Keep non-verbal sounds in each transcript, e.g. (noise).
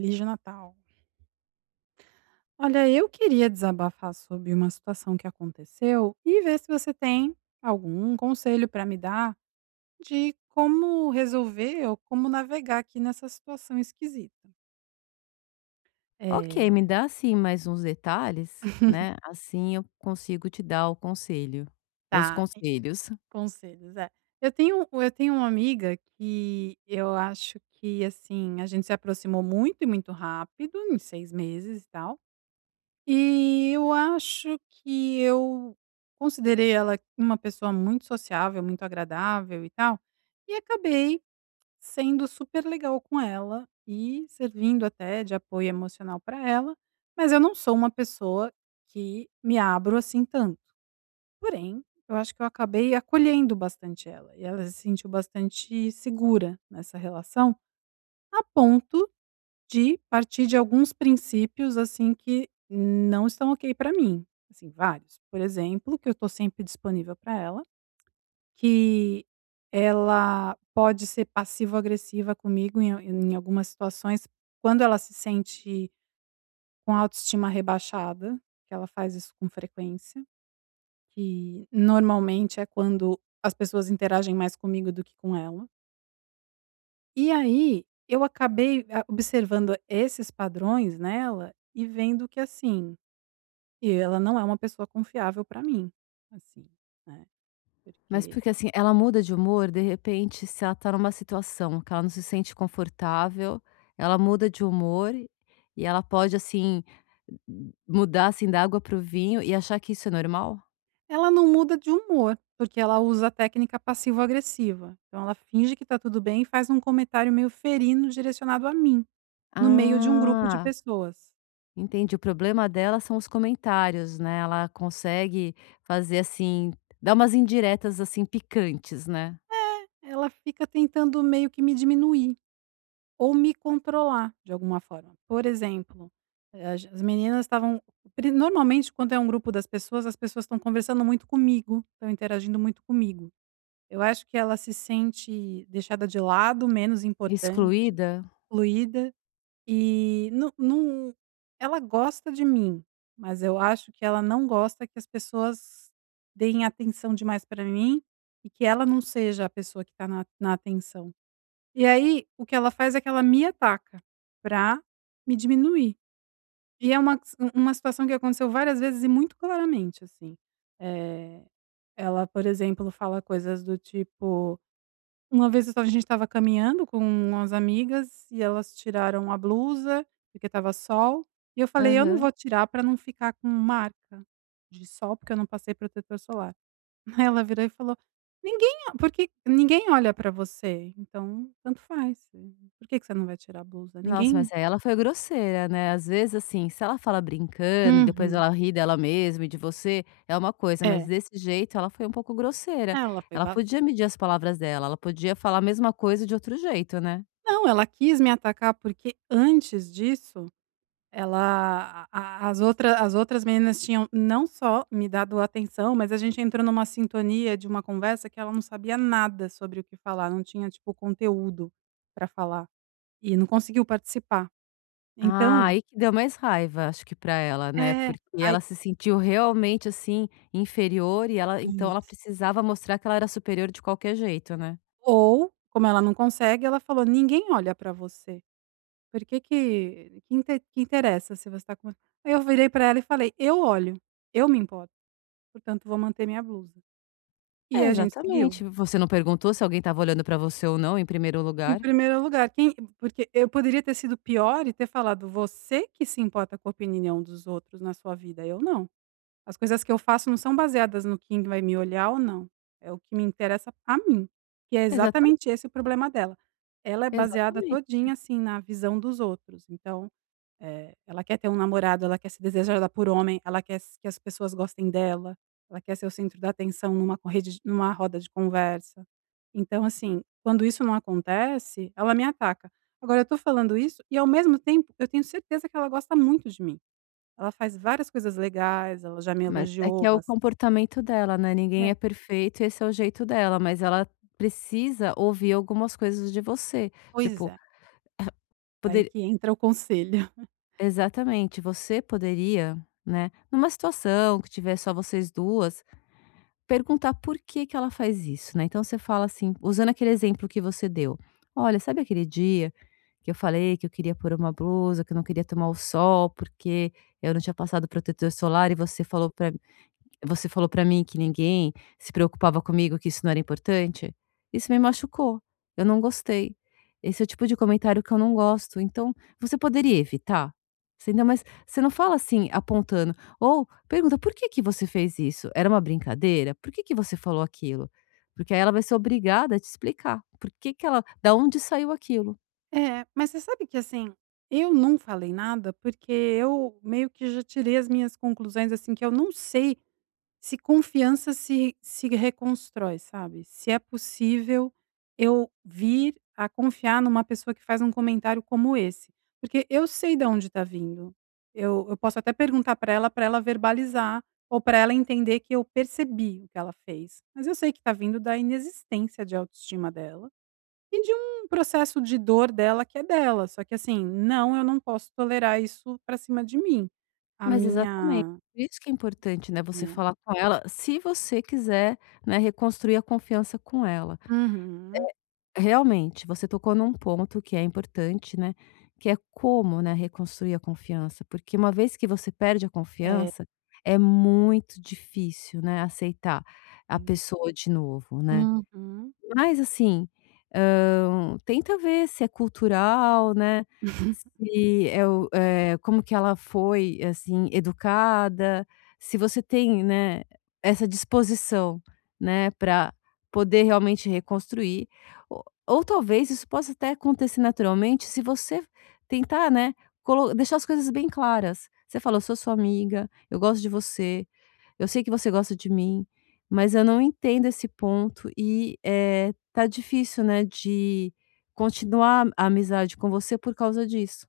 Feliz de Natal. Olha, eu queria desabafar sobre uma situação que aconteceu e ver se você tem algum conselho para me dar de como resolver ou como navegar aqui nessa situação esquisita. Ok, me É, dá assim mais uns detalhes, né, assim eu consigo te dar o conselho, os tá, e conselhos. conselhos, é. Eu tenho uma amiga que eu acho que, assim, a gente se aproximou muito e muito rápido, em 6 meses e tal. E eu acho que eu considerei ela uma pessoa muito sociável, muito agradável e tal, e acabei sendo super legal com ela e servindo até de apoio emocional para ela, mas eu não sou uma pessoa que me abro assim tanto. Porém, eu acho que eu acabei acolhendo bastante ela e ela se sentiu bastante segura nessa relação, a ponto de partir de alguns princípios, assim, que não estão ok para mim, assim, vários. Por exemplo, que eu estou sempre disponível para ela, que ela pode ser passivo-agressiva comigo em algumas situações, quando ela se sente com a autoestima rebaixada, que ela faz isso com frequência, que normalmente é quando as pessoas interagem mais comigo do que com ela. E aí, eu acabei a observando esses padrões nela e vendo que, assim, e ela não é uma pessoa confiável para mim, assim, né, Mas porque porque assim, ela muda de humor, de repente, se ela tá numa situação que ela não se sente confortável, ela muda de humor e ela pode assim, mudar assim da água para o vinho e achar que isso é normal? ela não muda de humor, porque ela usa a técnica passivo-agressiva. Então ela finge que tá tudo bem e faz um comentário meio ferino direcionado a mim, no meio de um grupo de Ah, pessoas. entendi. O problema dela são os comentários, né, ela consegue fazer assim, dar umas indiretas assim picantes, né? Ela fica tentando meio que me diminuir. Ou me controlar de alguma forma. Por exemplo, as meninas estavam pri normalmente quando é um grupo das pessoas, as pessoas estão conversando muito comigo, estão interagindo muito comigo. Eu acho que ela se sente deixada de lado, menos importante, Excluída? excluída e não ela gosta de mim, mas eu acho que ela não gosta que as pessoas deem atenção demais para mim e que ela não seja a pessoa que está na atenção. E aí, o que ela faz é que ela me ataca pra me diminuir. E é uma s uma situação que aconteceu várias vezes e muito claramente, assim. Eh, ela, por exemplo, fala coisas do tipo uma vez eu estava a gente estava caminhando com umas amigas e elas tiraram a blusa, porque estava sol, e eu falei: "Eu não Aham. vou tirar pra não ficar com marca de sol, porque eu não passei protetor solar". (laughs) Aí ela virou e falou: "Ninguém porque ninguém olha pra você, então tanto faz, por que que você não vai tirar a blusa? Nossa, Ninguém". mas aí ela foi grosseira, né. Às vezes, assim, se ela fala brincando e depois Uhum. ela ri dela mesma e de você, é uma coisa, mas É. desse jeito ela foi um pouco grosseira. Ela foi Ela bas podia medir as palavras dela, ela podia falar a mesma coisa de outro jeito, né. não, ela quis me atacar, porque antes disso, ela a as outra as outras meninas tinham não só me dado atenção, mas a gente entrou numa sintonia de uma conversa que ela não sabia nada sobre o que falar, não tinha, tipo, conteúdo pra falar, e não conseguiu participar. Ah, Então aí que deu mais raiva, acho que pra ela, né, é, porque ela aí. se sentiu realmente, assim, inferior e ela então ela Isso. precisava mostrar que ela era superior de qualquer jeito, né. Ou, como ela não consegue, ela falou: "Ninguém olha pra você, por que que inte que interessa se você tá com". Aí eu virei pra ela e falei: "Eu olho, eu me importo, portanto vou manter minha blusa". E É, a gente seguiu. exatamente. Você não perguntou se alguém estava olhando pra você ou não, em primeiro Em lugar? primeiro lugar, quem porque eu poderia ter sido pior e ter falado: "Você que se importa com a opinião dos outros na sua vida, eu não". As coisas que eu faço não são baseadas no quem vai me olhar ou não, é o que me interessa a mim, que é Exatamente, exatamente esse o problema dela. Ela é baseada exatamente. todinha, assim, na visão dos outros, então, ela quer ter um namorado, ela quer ser desejada por homem, ela quer s que as pessoas gostem dela, ela quer ser o centro da atenção numa co rede de numa roda de conversa. Então, assim, quando isso não acontece, ela me ataca. Agora eu tô falando isso e ao mesmo tempo eu tenho certeza que ela gosta muito de mim. Ela faz várias coisas legais, ela já me Mas é elogiou que é o bas comportamento dela, né, ninguém é, é perfeito e esse é o jeito dela, mas ela precisa ouvir algumas coisas de você, pois tipo, é, daí poder que entra o conselho. (laughs) exatamente, você poderia, né, numa situação que tiver só vocês 2, perguntar por que que ela faz isso, né, então você fala assim, usando aquele exemplo que você deu: "Olha, sabe aquele dia que eu falei que eu queria pôr uma blusa, que eu não queria tomar o sol, porque eu não tinha passado protetor solar e você falou pra Você falou pra mim que ninguém se preocupava comigo, que isso não era importante. Isso me machucou. Eu não gostei. Esse é o tipo de comentário que eu não gosto. Então, você poderia evitar? Você ainda mas você não fala assim, apontando. Ou pergunta: "Por que que você fez isso? Era uma brincadeira? Por que que você falou aquilo?" Porque aí ela vai ser obrigada a te explicar por que que ela da onde saiu aquilo. É, mas você sabe que, assim, eu não falei nada, porque eu meio que já tirei as minhas conclusões, assim, que eu não sei. Se confiança se reconstrói, sabe. Se é possível eu vir a confiar numa pessoa que faz um comentário como esse, porque eu sei de onde está vindo. Eu posso até perguntar para ela verbalizar ou para ela entender que eu percebi o que ela fez, mas eu sei que está vindo da inexistência de autoestima dela e de um processo de dor dela que é dela, só que assim, não, eu não posso tolerar isso para cima de mim. A Mas exatamente. minha, Por isso que é importante, né, você né. falar com ela, se você quiser, né, reconstruir a confiança com ela. Uhum. Realmente, você tocou num ponto que é importante, né, que é como, né, reconstruir a confiança, porque uma vez que você perde a É. confiança, é muito difícil, né, aceitar E. a pessoa de novo, né. Uhum. Mas assim, tenta ver se é cultural, né, (laughs) se é o como que ela foi, assim, educada, se você tem, né, essa disposição, né, pra poder realmente reconstruir, ou ou talvez isso possa até acontecer naturalmente se você tentar, né, colo deixar as coisas bem claras. Você fala: "Eu sou sua amiga, eu gosto de você, eu sei que você gosta de mim". Mas eu não entendo esse ponto e, tá difícil, né, de continuar a amizade com você por causa disso.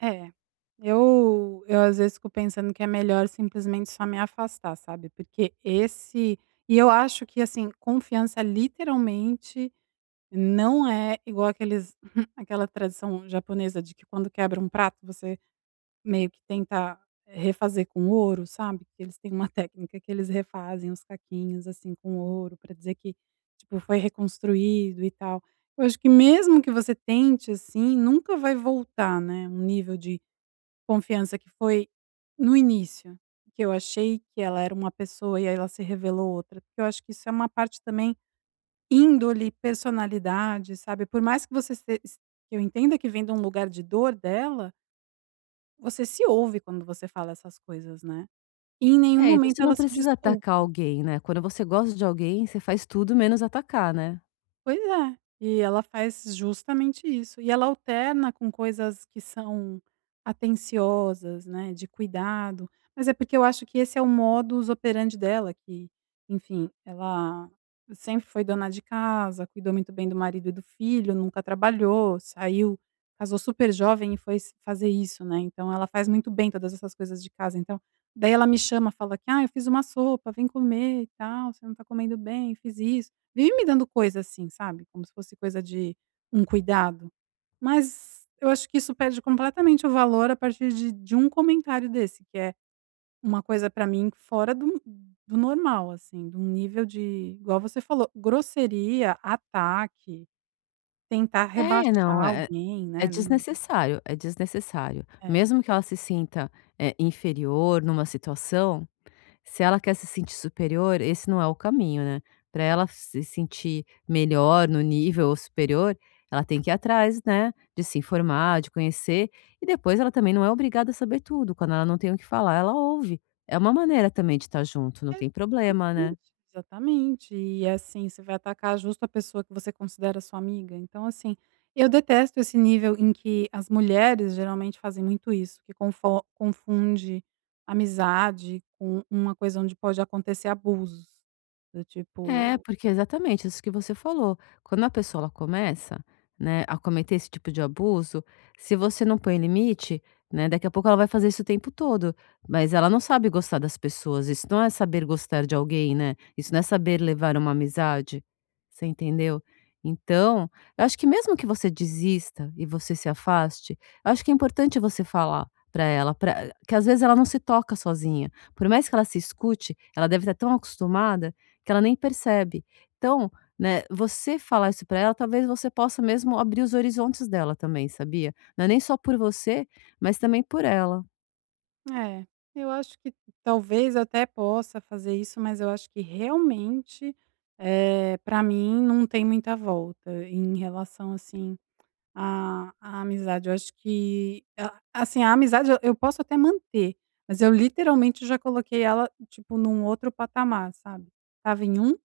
É, eu às vezes fico pensando que é melhor simplesmente só me afastar, sabe, porque esse e eu acho que, assim, confiança literalmente não é igual aqueles (laughs) aquela tradição japonesa de que quando quebra um prato você meio que tenta refazer com ouro, sabe, que eles têm uma técnica que eles refazem os caquinhos, assim, com ouro para dizer que, tipo, foi reconstruído e tal. Eu acho que mesmo que você tente, assim, nunca vai voltar, né, um nível de confiança que foi no início, que eu achei que ela era uma pessoa e aí ela se revelou outra, porque eu acho que isso é uma parte também índole, personalidade, sabe, por mais que você se que eu entenda que vem de um lugar de dor dela, você se ouve quando você fala essas coisas, né. E em nenhum É, e momento você não ela se precisa atacar desculpa. alguém, né, quando você gosta de alguém, você faz tudo menos atacar, né. Pois é, e ela faz justamente isso. E ela alterna com coisas que são atenciosas, né, de cuidado, mas é porque eu acho que esse é o modus operandi dela que, enfim, ela sempre foi dona de casa, cuidou muito bem do marido e do filho, nunca trabalhou, saiu, casou super jovem e foi s fazer isso, né, então ela faz muito bem todas essas coisas de casa, então daí ela me chama, fala que: "Ah, eu fiz uma sopa, vem comer e tal, você não está comendo bem, fiz isso". Vive me dando coisa assim, sabe, como se fosse coisa de um cuidado, mas eu acho que isso perde completamente o valor a partir de um comentário desse, que é uma coisa pra mim fora do normal, assim, de um nível de, igual você falou, grosseria, ataque, tentar É, rebaixar não, é alguém, é né, não desnecessário, é desnecessário. é. Mesmo que ela se sinta, inferior numa situação. Se ela quer se sentir superior, esse não é o caminho, né. Para ela se sentir melhor no nível ou superior, ela tem que ir atrás, né, de se informar, de conhecer, e depois ela também não é obrigada a saber tudo, quando ela não tem o que falar, ela ouve. É uma maneira também de estar junto, não tem problema, né. Exatamente, exatamente. E assim, você vai atacar justo a pessoa que você considera sua amiga. Então, assim, eu detesto esse nível em que as mulheres geralmente fazem muito isso, que confo confunde amizade com uma coisa onde pode acontecer abusos. Do É, tipo, porque exatamente isso que você falou. Quando a pessoa ela começa, né, a cometer esse tipo de abuso, se você não põe limite, né, daqui a pouco ela vai fazer isso o tempo todo. Mas ela não sabe gostar das pessoas. Isso não é saber gostar de alguém, né? Isso não é saber levar uma amizade. Você entendeu? Então, eu acho que mesmo que você desista e você se afaste, eu acho que é importante você falar para ela, pra, que às vezes ela não se toca sozinha. Por mais que ela se escute, ela deve estar tão acostumada que ela nem percebe. Então, né, você falar isso para ela, talvez você possa mesmo abrir os horizontes dela também, sabia? Não é nem só por você, mas também por ela. é, eu acho que talvez eu até possa fazer isso, mas eu acho que realmente, é, para mim não tem muita volta em relação assim. A amizade, eu acho que a amizade eu posso até manter, mas eu literalmente já coloquei ela, tipo, num outro patamar, sabe. Estava em um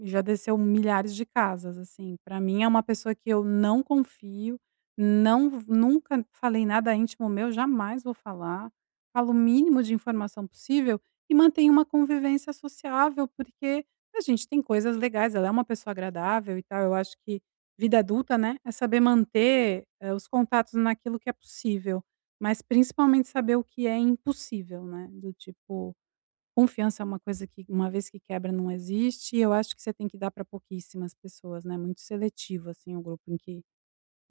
já desceu milhares de casas, assim. Pra mim é uma pessoa que eu não confio, não nunca falei nada íntimo meu, jamais vou falar. Falo o mínimo de informação possível e mantenho uma convivência sociável, porque a gente tem coisas legais, ela é uma pessoa agradável e tal. Eu acho que vida adulta, né, é saber manter, os contatos naquilo que é possível, mas principalmente saber o que é impossível, né, do tipo. Confiança é uma coisa que, uma vez que quebra, não existe, e eu acho que você tem que dar para pouquíssimas pessoas, né, muito seletivo, assim, o grupo em que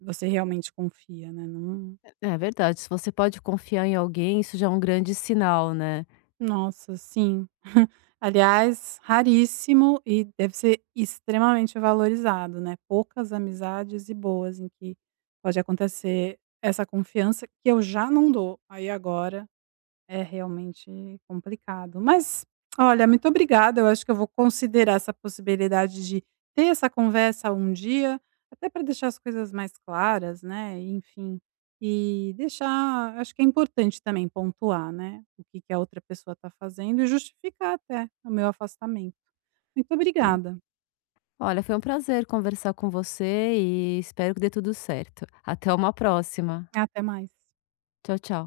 você realmente confia, né, não. É verdade, se você pode confiar em alguém, isso já é um grande sinal, né? Nossa, sim. (laughs) Aliás, raríssimo e deve ser extremamente valorizado, né, poucas amizades e boas em que pode acontecer essa confiança que eu já não dou, aí agora é realmente complicado. Mas, olha, muito obrigada. Eu acho que eu vou considerar essa possibilidade de ter essa conversa um dia, até para deixar as coisas mais claras, né? Enfim, e deixar. Acho que é importante também pontuar, né? O que, que a outra pessoa está fazendo, e justificar até o meu afastamento. Muito Ah, obrigada. olha, foi um prazer conversar com você e espero que dê tudo certo. Até uma próxima. Até mais. Tchau, tchau.